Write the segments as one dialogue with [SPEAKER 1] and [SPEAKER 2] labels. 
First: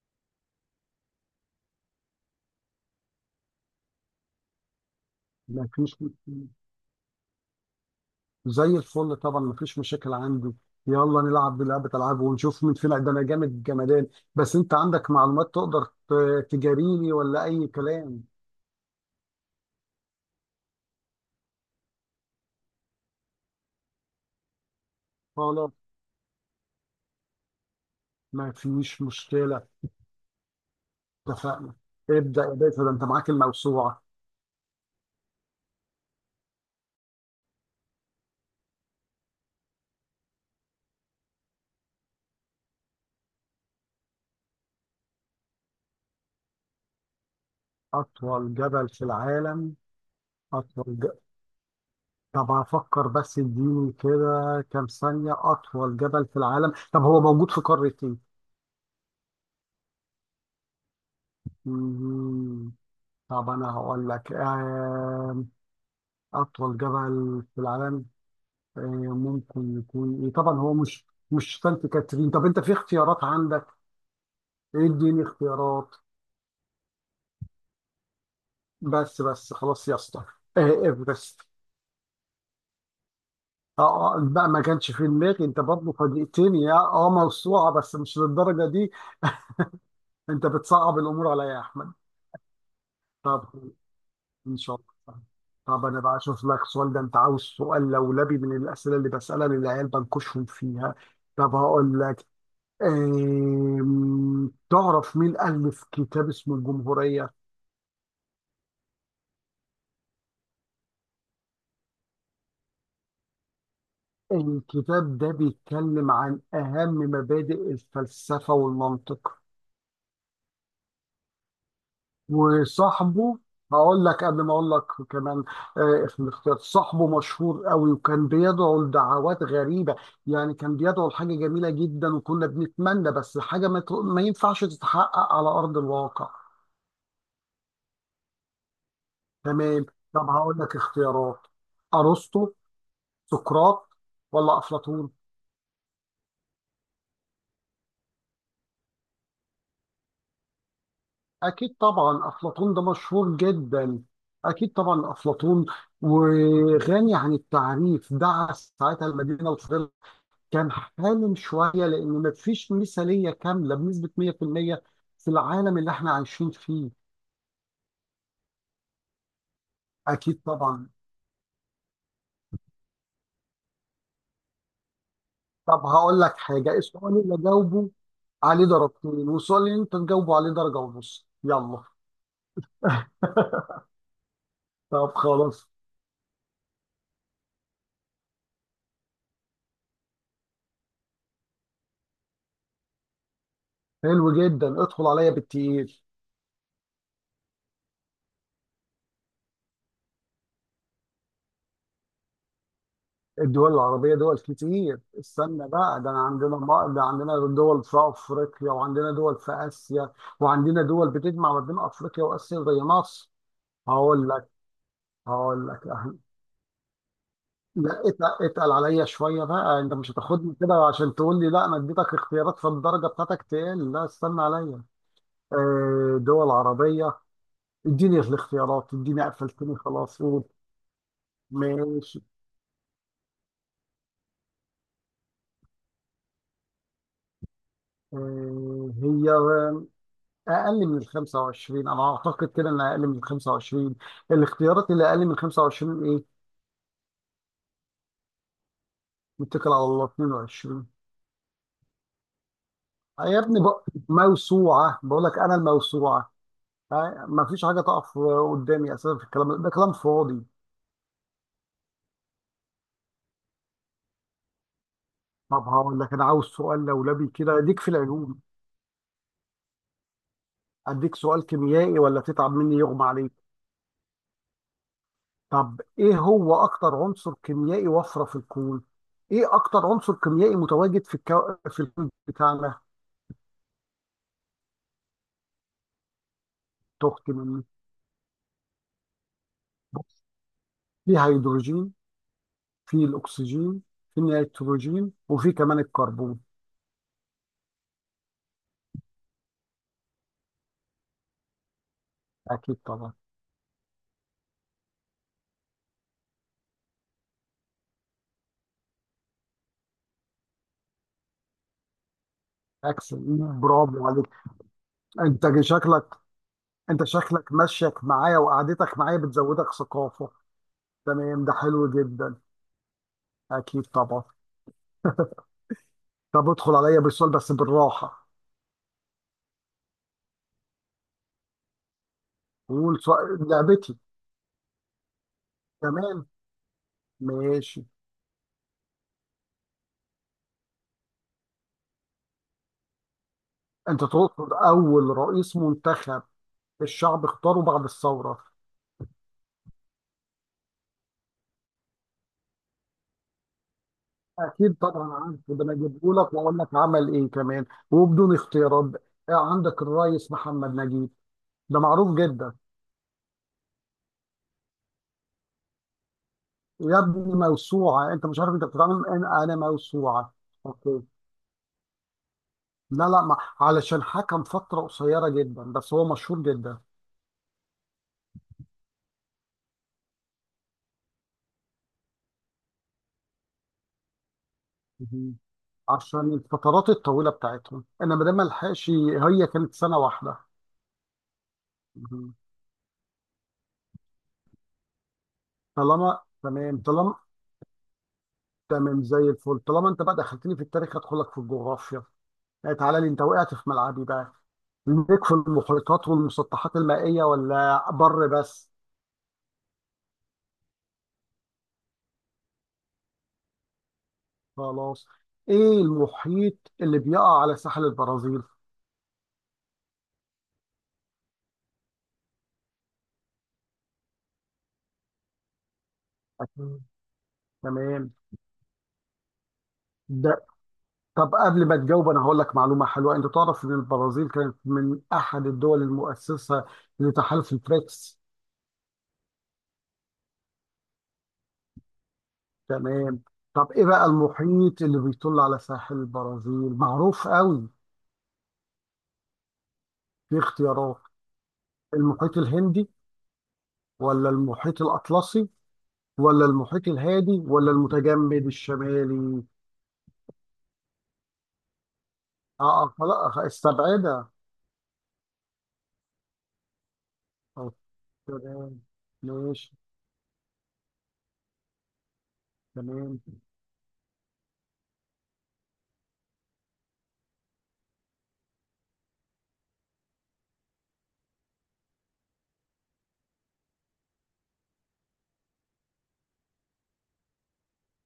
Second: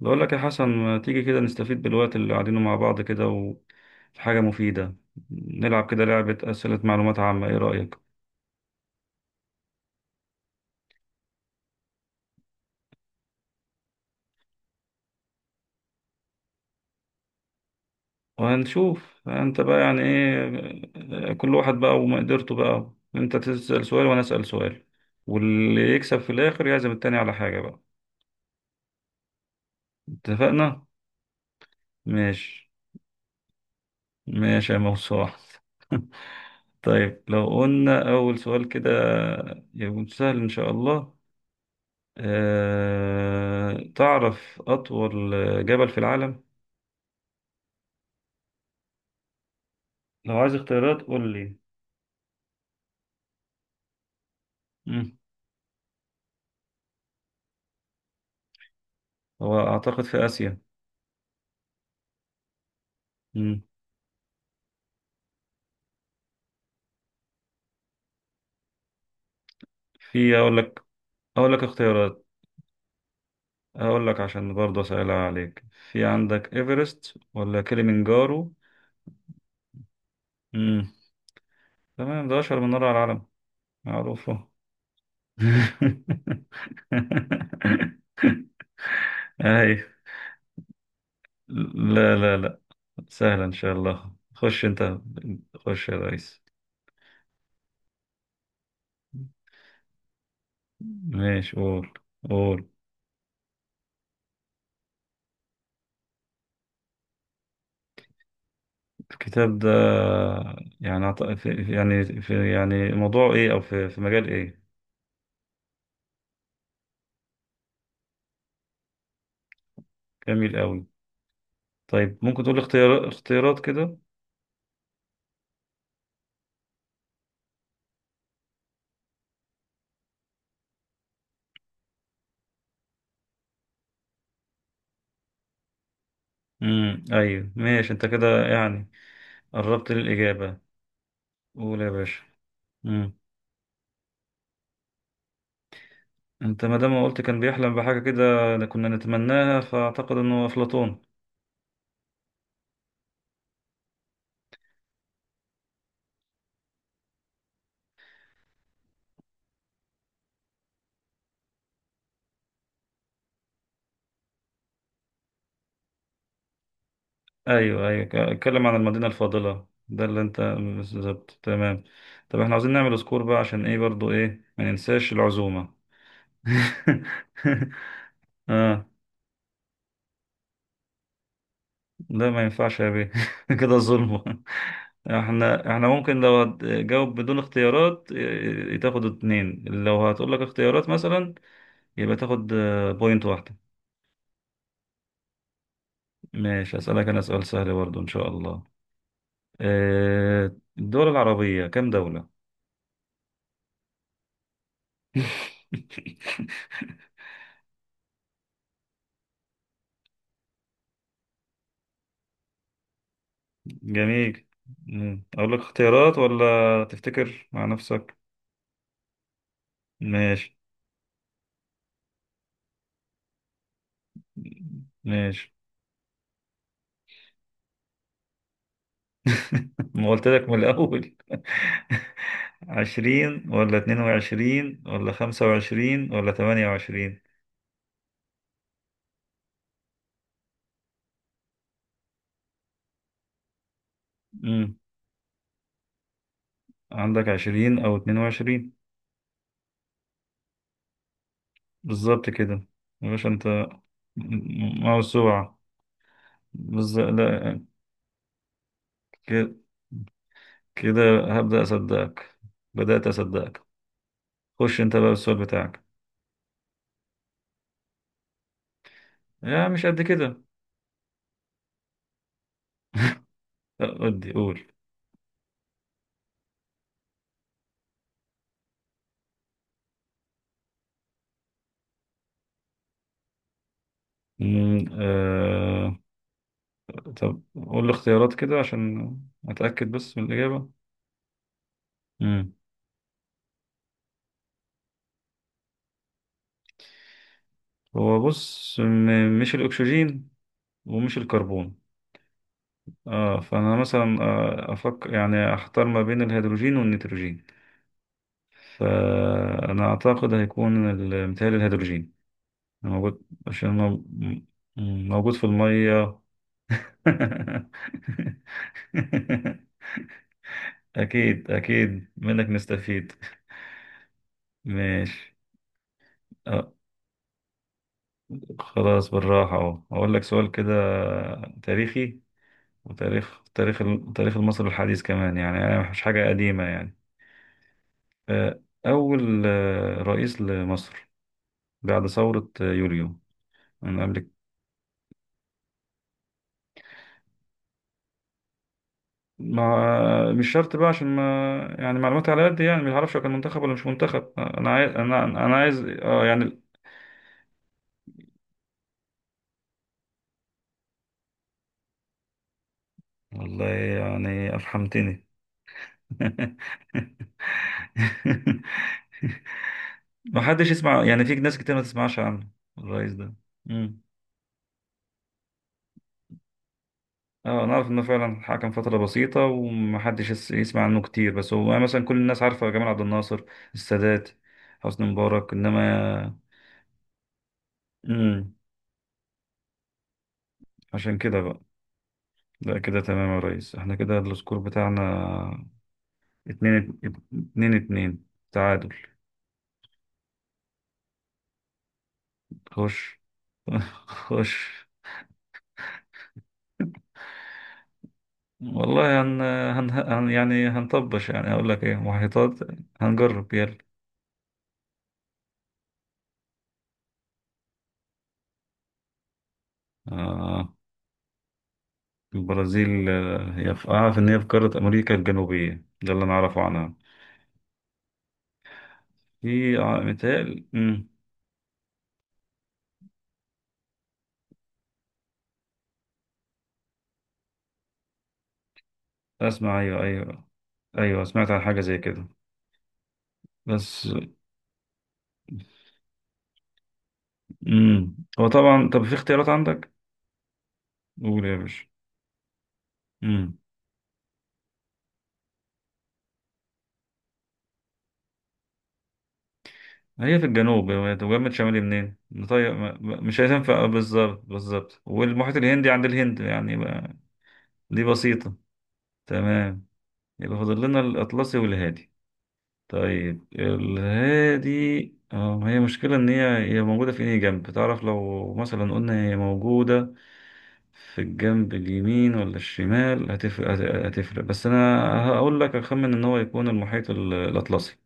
[SPEAKER 1] بقول لك يا حسن، ما تيجي كده نستفيد بالوقت اللي قاعدينه مع بعض كده، وفي حاجة مفيدة
[SPEAKER 2] ما
[SPEAKER 1] نلعب
[SPEAKER 2] فيش.
[SPEAKER 1] كده لعبة أسئلة معلومات عامة. إيه رأيك؟
[SPEAKER 2] زي الفل طبعا، ما فيش مشاكل عندي. يلا نلعب بلعبة ألعاب ونشوف مين فينا، ده أنا جامد جمدان. بس أنت عندك معلومات تقدر تجاريني ولا أي كلام؟
[SPEAKER 1] وهنشوف أنت بقى يعني إيه كل واحد بقى، وما قدرته بقى. أنت تسأل سؤال وأنا أسأل سؤال،
[SPEAKER 2] خلاص،
[SPEAKER 1] واللي يكسب في الآخر يعزم التاني على حاجة بقى.
[SPEAKER 2] ما فيش مشكلة.
[SPEAKER 1] اتفقنا؟
[SPEAKER 2] اتفقنا. ابدأ يا
[SPEAKER 1] ماشي.
[SPEAKER 2] باشا، ده أنت معاك الموسوعة.
[SPEAKER 1] ماشي يا موسوعة. طيب لو قلنا أول سؤال كده يكون سهل إن شاء الله. تعرف أطول جبل في العالم؟
[SPEAKER 2] أطول جبل في العالم.
[SPEAKER 1] لو عايز
[SPEAKER 2] أطول
[SPEAKER 1] اختيارات
[SPEAKER 2] ج...
[SPEAKER 1] قول لي.
[SPEAKER 2] طب هفكر، بس اديني كده كام
[SPEAKER 1] مم.
[SPEAKER 2] ثانية. أطول جبل في العالم، طب هو موجود في قارة إيه؟
[SPEAKER 1] هو أعتقد في آسيا.
[SPEAKER 2] مم، طب
[SPEAKER 1] مم.
[SPEAKER 2] أنا هقول لك أطول جبل في العالم. آه، ممكن يكون إيه؟ طبعا
[SPEAKER 1] أقول
[SPEAKER 2] هو
[SPEAKER 1] لك،
[SPEAKER 2] مش
[SPEAKER 1] أقول
[SPEAKER 2] مش
[SPEAKER 1] لك
[SPEAKER 2] سانت
[SPEAKER 1] اختيارات،
[SPEAKER 2] كاترين. طب أنت في اختيارات عندك؟
[SPEAKER 1] أقول لك عشان برضه أسهلها
[SPEAKER 2] إديني
[SPEAKER 1] عليك.
[SPEAKER 2] اختيارات.
[SPEAKER 1] في عندك إيفرست ولا كليمنجارو؟
[SPEAKER 2] بس بس خلاص يا اسطى.
[SPEAKER 1] مم.
[SPEAKER 2] إيفرست.
[SPEAKER 1] تمام، ده أشهر من نار على العالم. معروفة.
[SPEAKER 2] بقى ما كانش في دماغي. أنت برضه فاجئتني يا موسوعة، بس مش للدرجة دي.
[SPEAKER 1] أي.
[SPEAKER 2] أنت بتصعب الأمور عليا يا أحمد.
[SPEAKER 1] لا لا لا، سهلة
[SPEAKER 2] طب
[SPEAKER 1] إن شاء الله.
[SPEAKER 2] إن
[SPEAKER 1] خش
[SPEAKER 2] شاء
[SPEAKER 1] أنت.
[SPEAKER 2] الله. طب
[SPEAKER 1] خش يا
[SPEAKER 2] أنا بقى
[SPEAKER 1] ريس.
[SPEAKER 2] أشوف لك سؤال، ده أنت عاوز سؤال لولبي من الأسئلة اللي بسألها للعيال بنكشهم فيها. طب
[SPEAKER 1] ماشي، قول
[SPEAKER 2] هقول لك.
[SPEAKER 1] قول
[SPEAKER 2] تعرف مين ألف كتاب اسمه الجمهورية؟
[SPEAKER 1] الكتاب ده يعني يعني في، يعني موضوع ايه، او في مجال ايه؟
[SPEAKER 2] الكتاب ده بيتكلم عن أهم مبادئ الفلسفة والمنطق.
[SPEAKER 1] جميل قوي. طيب ممكن تقول
[SPEAKER 2] وصاحبه
[SPEAKER 1] اختيارات كده.
[SPEAKER 2] هقول لك قبل ما أقول لك كمان. في الاختيار، صاحبه مشهور قوي وكان بيدعو لدعوات غريبة. يعني كان بيدعو لحاجة جميلة جدا وكنا بنتمنى، بس حاجة ما ينفعش تتحقق على أرض الواقع.
[SPEAKER 1] ايوه ماشي انت كده، يعني
[SPEAKER 2] تمام.
[SPEAKER 1] قربت
[SPEAKER 2] طب هقول
[SPEAKER 1] للاجابه.
[SPEAKER 2] لك اختيارات:
[SPEAKER 1] قول يا باشا.
[SPEAKER 2] أرسطو،
[SPEAKER 1] امم
[SPEAKER 2] سقراط، ولا أفلاطون؟
[SPEAKER 1] انت ما دام ما قلت كان بيحلم بحاجه كده كنا نتمناها، فاعتقد انه افلاطون.
[SPEAKER 2] أكيد طبعا أفلاطون، ده مشهور جدا. أكيد طبعا أفلاطون، وغني عن التعريف. دعس ساعتها المدينة الفاضلة. كان حالم شوية، لأن مفيش مثالية كاملة بنسبة 100% في المية في العالم اللي إحنا عايشين فيه.
[SPEAKER 1] ايوه ايوه، اتكلم عن المدينه الفاضله، ده اللي انت،
[SPEAKER 2] أكيد طبعا.
[SPEAKER 1] بالظبط. تمام. طب احنا عاوزين نعمل سكور بقى، عشان ايه برضو، ايه، ما ننساش العزومه.
[SPEAKER 2] طب هقول لك حاجة: السؤال اللي أجاوبه عليه
[SPEAKER 1] اه،
[SPEAKER 2] درجتين، والسؤال اللي أنت تجاوبه عليه درجة ونص. يلا.
[SPEAKER 1] لا ما ينفعش يا بيه، كده ظلم.
[SPEAKER 2] طب خلاص.
[SPEAKER 1] احنا ممكن لو هتجاوب بدون اختيارات تاخد اتنين، لو هتقول لك اختيارات مثلا يبقى تاخد بوينت واحدة.
[SPEAKER 2] حلو جدا، ادخل عليا بالتقيل.
[SPEAKER 1] ماشي، اسألك انا سؤال سهل برضو ان شاء الله. الدول العربية كام دولة؟
[SPEAKER 2] الدول العربية دول كتير. استنى بقى، ده أنا عندنا ده عندنا دول في أفريقيا، وعندنا دول في آسيا، وعندنا دول بتجمع ما بين أفريقيا وآسيا زي مصر. هقول
[SPEAKER 1] جميل.
[SPEAKER 2] لك.
[SPEAKER 1] مم. اقول لك
[SPEAKER 2] أهل.
[SPEAKER 1] اختيارات ولا تفتكر مع
[SPEAKER 2] لا
[SPEAKER 1] نفسك؟
[SPEAKER 2] اتقل عليا شوية بقى. أنت مش هتاخدني
[SPEAKER 1] ماشي.
[SPEAKER 2] كده عشان تقول لي لا أنا اديتك اختيارات، فالدرجة بتاعتك تقل. لا، استنى عليا.
[SPEAKER 1] ماشي.
[SPEAKER 2] دول عربية. اديني الاختيارات، اديني، قفلتني
[SPEAKER 1] ما
[SPEAKER 2] خلاص،
[SPEAKER 1] قلت
[SPEAKER 2] قول.
[SPEAKER 1] لك من الأول.
[SPEAKER 2] ماشي.
[SPEAKER 1] 20 ولا 22 ولا 25 ولا 28؟
[SPEAKER 2] هي اقل من ال 25، انا اعتقد كده انها اقل من ال 25.
[SPEAKER 1] مم.
[SPEAKER 2] الاختيارات اللي اقل من 25 ايه؟
[SPEAKER 1] عندك 20 أو 22.
[SPEAKER 2] متكل على الله، 22.
[SPEAKER 1] بالظبط كده يا باشا
[SPEAKER 2] يا
[SPEAKER 1] أنت.
[SPEAKER 2] ابني موسوعه بقول لك، انا
[SPEAKER 1] موسوعة،
[SPEAKER 2] الموسوعه.
[SPEAKER 1] بالظبط.
[SPEAKER 2] ما
[SPEAKER 1] لا.
[SPEAKER 2] فيش حاجه تقف قدامي اساسا، في الكلام ده
[SPEAKER 1] ك-
[SPEAKER 2] كلام فاضي.
[SPEAKER 1] كده هبدأ أصدقك. بدأت أصدقك. خش أنت بقى بالسؤال
[SPEAKER 2] طب
[SPEAKER 1] بتاعك.
[SPEAKER 2] هقول لك، انا عاوز سؤال لولبي كده اديك في العلوم،
[SPEAKER 1] يا مش قد كده.
[SPEAKER 2] اديك سؤال كيميائي، ولا تتعب مني يغمى عليك.
[SPEAKER 1] لا، ودي قول.
[SPEAKER 2] طب ايه هو اكتر عنصر كيميائي وفره في الكون؟ ايه اكتر عنصر كيميائي متواجد في الكون بتاعنا؟
[SPEAKER 1] مم، آه...
[SPEAKER 2] تخت
[SPEAKER 1] طب
[SPEAKER 2] مني.
[SPEAKER 1] قول الاختيارات كده عشان أتأكد بس من الإجابة.
[SPEAKER 2] في هيدروجين، في الاكسجين، في النيتروجين، وفي كمان الكربون.
[SPEAKER 1] هو بص مش الأكسجين ومش الكربون.
[SPEAKER 2] اكيد طبعا.
[SPEAKER 1] اه فأنا مثلا أفكر، يعني أحتار ما بين الهيدروجين والنيتروجين. فأنا أعتقد هيكون متهيألي الهيدروجين
[SPEAKER 2] اكسل،
[SPEAKER 1] موجود، عشان
[SPEAKER 2] برافو عليك.
[SPEAKER 1] موجود في
[SPEAKER 2] انت شكلك
[SPEAKER 1] المية.
[SPEAKER 2] انت شكلك مشيك معايا وقعدتك معايا بتزودك ثقافه. تمام،
[SPEAKER 1] أكيد
[SPEAKER 2] ده حلو
[SPEAKER 1] أكيد
[SPEAKER 2] جدا.
[SPEAKER 1] منك نستفيد.
[SPEAKER 2] اكيد طبعا.
[SPEAKER 1] ماشي.
[SPEAKER 2] طب
[SPEAKER 1] آه
[SPEAKER 2] ادخل عليا بالسؤال بس بالراحه.
[SPEAKER 1] خلاص بالراحة أهو، أقول لك سؤال كده تاريخي.
[SPEAKER 2] قول سؤال
[SPEAKER 1] وتاريخ تاريخ
[SPEAKER 2] لعبتي.
[SPEAKER 1] التاريخ المصري الحديث كمان، يعني مش
[SPEAKER 2] تمام.
[SPEAKER 1] حاجة قديمة يعني.
[SPEAKER 2] ماشي.
[SPEAKER 1] آه، أول رئيس لمصر بعد ثورة يوليو
[SPEAKER 2] انت
[SPEAKER 1] من قبل.
[SPEAKER 2] تقصد اول رئيس منتخب الشعب اختاره بعد الثوره؟
[SPEAKER 1] ما مش شرط بقى عشان ما، يعني معلوماتي على قد، يعني ما اعرفش هو كان منتخب ولا مش منتخب. انا
[SPEAKER 2] اكيد
[SPEAKER 1] عايز،
[SPEAKER 2] طبعا
[SPEAKER 1] انا
[SPEAKER 2] عارف،
[SPEAKER 1] انا
[SPEAKER 2] وده انا
[SPEAKER 1] عايز
[SPEAKER 2] اجيبه لك واقول
[SPEAKER 1] يعني.
[SPEAKER 2] لك عمل ايه كمان، وبدون اختيارات بقى. عندك الرئيس محمد نجيب، ده معروف جدا.
[SPEAKER 1] والله يعني افحمتني.
[SPEAKER 2] يا ابني موسوعه، انت مش عارف انت بتتعامل، انا موسوعه.
[SPEAKER 1] ما حدش
[SPEAKER 2] اوكي.
[SPEAKER 1] يسمع، يعني في ناس كتير ما تسمعش عنه
[SPEAKER 2] لا
[SPEAKER 1] الرئيس
[SPEAKER 2] لا،
[SPEAKER 1] ده.
[SPEAKER 2] ما.
[SPEAKER 1] مم.
[SPEAKER 2] علشان حكم فتره قصيره جدا، بس هو مشهور جدا.
[SPEAKER 1] اه، انا عارف انه فعلا حكم فترة بسيطة، ومحدش يسمع عنه كتير، بس هو يعني مثلا كل الناس عارفة جمال عبد الناصر، السادات، حسني
[SPEAKER 2] مهم.
[SPEAKER 1] مبارك،
[SPEAKER 2] عشان
[SPEAKER 1] انما.
[SPEAKER 2] الفترات الطويله بتاعتهم، انا ما دام
[SPEAKER 1] امم
[SPEAKER 2] الحقش، هي كانت سنه واحده.
[SPEAKER 1] عشان كده بقى.
[SPEAKER 2] مهم.
[SPEAKER 1] لا كده تمام يا ريس، احنا كده السكور بتاعنا
[SPEAKER 2] طالما تمام.
[SPEAKER 1] اتنين اتنين. اتنين، تعادل.
[SPEAKER 2] زي الفل. طالما انت بقى دخلتني في التاريخ، هدخلك في الجغرافيا. لا، تعالى لي،
[SPEAKER 1] خش،
[SPEAKER 2] انت وقعت في ملعبي بقى.
[SPEAKER 1] خش.
[SPEAKER 2] ليك في المحيطات والمسطحات المائية ولا بر بس؟
[SPEAKER 1] والله يعني هنطبش، يعني هقول لك ايه، محيطات، هنجرب يلا.
[SPEAKER 2] خلاص. ايه المحيط اللي بيقع على ساحل البرازيل؟
[SPEAKER 1] آه. البرازيل، هي في أعرف إن هي في قارة أمريكا الجنوبية، ده اللي أنا أعرفه
[SPEAKER 2] مم.
[SPEAKER 1] عنها.
[SPEAKER 2] تمام ده.
[SPEAKER 1] متهيألي
[SPEAKER 2] طب قبل ما تجاوب انا هقول لك معلومة حلوة: انت تعرف ان البرازيل كانت من احد الدول المؤسسة لتحالف البريكس؟
[SPEAKER 1] أسمع. أيوه أيوه، أيوه سمعت عن حاجة زي كده.
[SPEAKER 2] تمام. طب ايه بقى
[SPEAKER 1] بس
[SPEAKER 2] المحيط اللي بيطل على ساحل البرازيل؟ معروف قوي.
[SPEAKER 1] هو طبعا، طب في اختيارات عندك؟
[SPEAKER 2] في اختيارات:
[SPEAKER 1] قول يا باشا.
[SPEAKER 2] المحيط الهندي،
[SPEAKER 1] أمم
[SPEAKER 2] ولا المحيط الأطلسي، ولا المحيط الهادي، ولا المتجمد الشمالي؟
[SPEAKER 1] هي في الجنوب، هي جنب شمالي منين؟ طيب
[SPEAKER 2] اه خلاص.
[SPEAKER 1] مش هتنفع،
[SPEAKER 2] استبعدها.
[SPEAKER 1] بالظبط بالظبط، والمحيط الهندي عند الهند يعني
[SPEAKER 2] آه،
[SPEAKER 1] دي بسيطة.
[SPEAKER 2] تمام. ماشي.
[SPEAKER 1] تمام، يبقى فاضل لنا الأطلسي والهادي.
[SPEAKER 2] تمام.
[SPEAKER 1] طيب الهادي، اه، هي مشكلة إن هي موجودة في أي جنب، تعرف لو مثلا قلنا هي موجودة في الجنب اليمين ولا الشمال هتفرق، هتفرق، بس أنا هقول لك أخمن إن هو يكون المحيط الأطلسي.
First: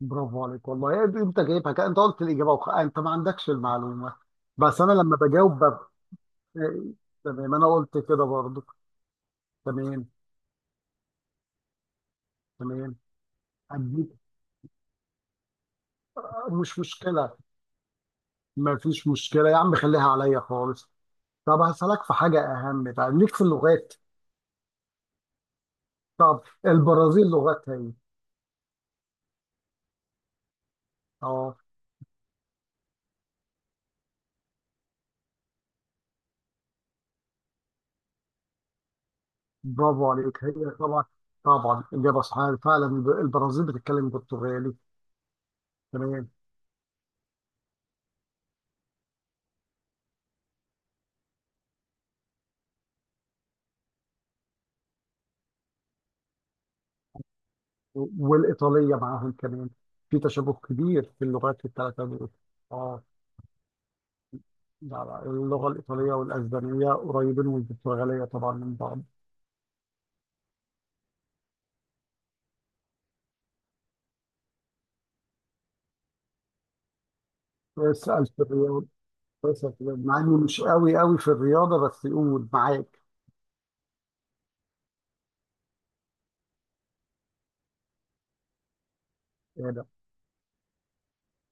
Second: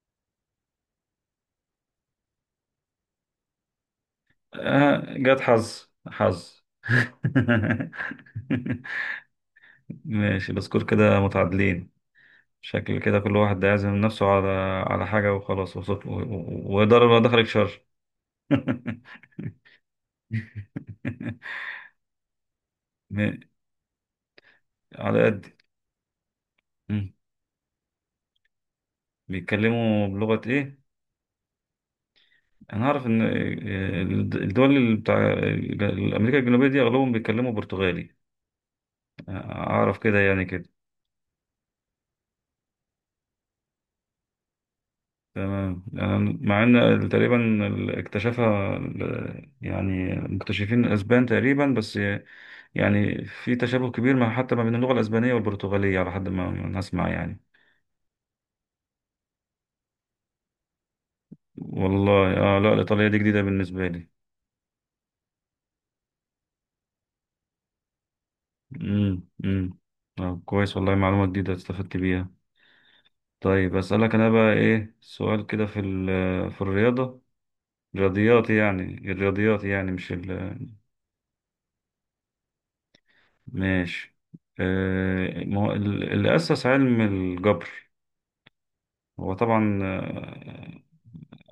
[SPEAKER 2] برافو عليك والله. انت جايبها كده، انت قلت الاجابه انت ما عندكش المعلومه. بس انا
[SPEAKER 1] آه
[SPEAKER 2] لما
[SPEAKER 1] جت
[SPEAKER 2] بجاوب بب...
[SPEAKER 1] حظ حظ.
[SPEAKER 2] آه، تمام، انا قلت كده برضو. تمام
[SPEAKER 1] ماشي، السكور كده متعادلين.
[SPEAKER 2] تمام.
[SPEAKER 1] شكل كده كل واحد هيعزم
[SPEAKER 2] اديك.
[SPEAKER 1] نفسه على حاجة وخلاص،
[SPEAKER 2] مش
[SPEAKER 1] ويضرب ما
[SPEAKER 2] مشكله.
[SPEAKER 1] دخلك شر.
[SPEAKER 2] ما فيش مشكله يا عم، خليها عليا خالص. طب هسألك في حاجه اهم بقى، ليك
[SPEAKER 1] ماشي.
[SPEAKER 2] في اللغات.
[SPEAKER 1] على قد.
[SPEAKER 2] طب
[SPEAKER 1] مم.
[SPEAKER 2] البرازيل لغتها ايه؟
[SPEAKER 1] بيتكلموا بلغة إيه؟
[SPEAKER 2] اه
[SPEAKER 1] أنا أعرف إن الدول اللي بتاع أمريكا الجنوبية دي أغلبهم بيتكلموا برتغالي. أعرف
[SPEAKER 2] برافو
[SPEAKER 1] كده، يعني
[SPEAKER 2] عليك،
[SPEAKER 1] كده.
[SPEAKER 2] هي طبعا طبعا اجابه صحيحه فعلا. البرازيل بتتكلم برتغالي
[SPEAKER 1] تمام،
[SPEAKER 2] كمان.
[SPEAKER 1] يعني مع إن تقريبا اكتشفها يعني مكتشفين الأسبان تقريبا، بس يعني في تشابه كبير، ما حتى ما بين اللغة الأسبانية والبرتغالية، على حد ما ما نسمع يعني.
[SPEAKER 2] والايطاليه معاهم كمان، في تشابه كبير في اللغات الثلاثه دول.
[SPEAKER 1] والله لا،
[SPEAKER 2] اه
[SPEAKER 1] الإيطالية دي جديدة بالنسبة لي.
[SPEAKER 2] لا لا، اللغه الايطاليه والاسبانيه قريبين، والبرتغاليه طبعا، من بعض.
[SPEAKER 1] امم امم كويس، والله معلومة جديدة استفدت بيها. طيب أسألك أنا بقى إيه سؤال كده في الرياضة.
[SPEAKER 2] اسال في الرياضه
[SPEAKER 1] الرياضيات
[SPEAKER 2] اسال في
[SPEAKER 1] يعني
[SPEAKER 2] الرياضة.
[SPEAKER 1] مش
[SPEAKER 2] مع اني مش
[SPEAKER 1] ال.
[SPEAKER 2] قوي قوي في الرياضه، بس يقول معاك.
[SPEAKER 1] ماشي، ما هو اللي أسس علم الجبر. هو طبعا
[SPEAKER 2] هنا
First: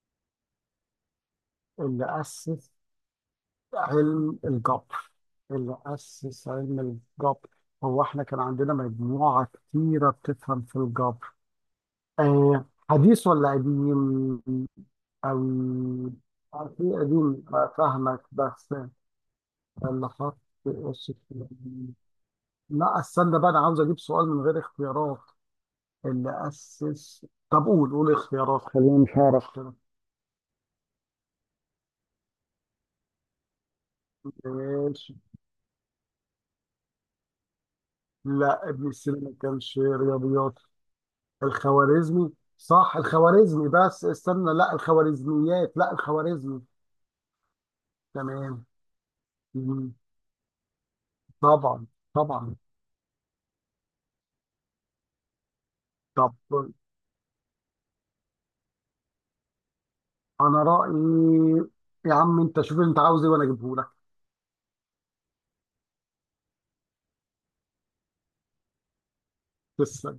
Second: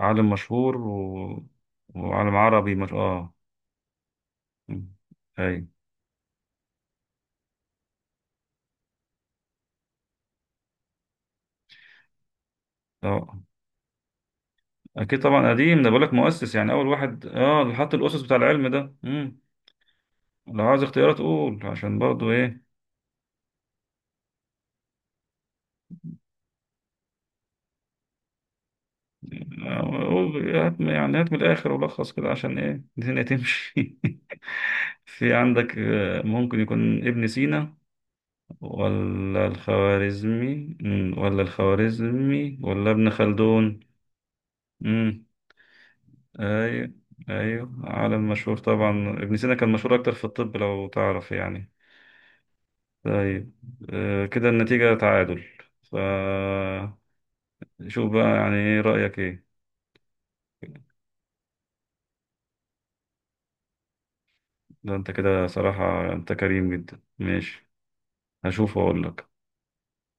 [SPEAKER 1] عالم مشهور، و...
[SPEAKER 2] اللي
[SPEAKER 1] وعالم
[SPEAKER 2] اسس
[SPEAKER 1] عربي، مش
[SPEAKER 2] علم
[SPEAKER 1] مم.
[SPEAKER 2] الجبر.
[SPEAKER 1] أي
[SPEAKER 2] اللي اسس علم الجبر هو احنا كان عندنا مجموعه كتيره بتفهم في الجبر. حديث
[SPEAKER 1] آه.
[SPEAKER 2] ولا قديم؟
[SPEAKER 1] أكيد
[SPEAKER 2] أو
[SPEAKER 1] طبعا قديم، ده بقولك مؤسس، يعني أول
[SPEAKER 2] في
[SPEAKER 1] واحد
[SPEAKER 2] قديم.
[SPEAKER 1] اللي حط
[SPEAKER 2] فاهمك.
[SPEAKER 1] الأسس بتاع العلم
[SPEAKER 2] بس
[SPEAKER 1] ده. مم.
[SPEAKER 2] اللي حط.
[SPEAKER 1] لو عايز
[SPEAKER 2] إيش
[SPEAKER 1] اختيارات قول
[SPEAKER 2] في-
[SPEAKER 1] عشان برضو إيه.
[SPEAKER 2] لا استنى بقى، أنا عاوز أجيب سؤال من غير اختيارات. اللي أسس. طب قول، قول اختيارات، خليني مش هعرف كده.
[SPEAKER 1] هات يعني هات من الآخر، ولخص كده عشان إيه الدنيا تمشي.
[SPEAKER 2] إيش.
[SPEAKER 1] في عندك ممكن يكون ابن سينا،
[SPEAKER 2] لا ابن سينا ما كانش رياضيات.
[SPEAKER 1] ولا
[SPEAKER 2] الخوارزمي.
[SPEAKER 1] الخوارزمي ولا
[SPEAKER 2] صح،
[SPEAKER 1] ابن
[SPEAKER 2] الخوارزمي.
[SPEAKER 1] خلدون؟
[SPEAKER 2] بس استنى، لا
[SPEAKER 1] امم،
[SPEAKER 2] الخوارزميات، لا الخوارزمي.
[SPEAKER 1] ايوه ايوه، عالم مشهور
[SPEAKER 2] تمام.
[SPEAKER 1] طبعا. ابن سينا كان
[SPEAKER 2] مم،
[SPEAKER 1] مشهور اكتر في الطب لو تعرف يعني.
[SPEAKER 2] طبعا طبعا.
[SPEAKER 1] طيب كده النتيجة تعادل. ف
[SPEAKER 2] طب
[SPEAKER 1] شوف بقى، يعني ايه رأيك، ايه؟
[SPEAKER 2] انا رايي، يا عم انت شوف انت عاوز ايه وانا اجيبه لك.
[SPEAKER 1] ده انت كده صراحة انت كريم جدا. ماشي، هشوف واقول لك.
[SPEAKER 2] بس.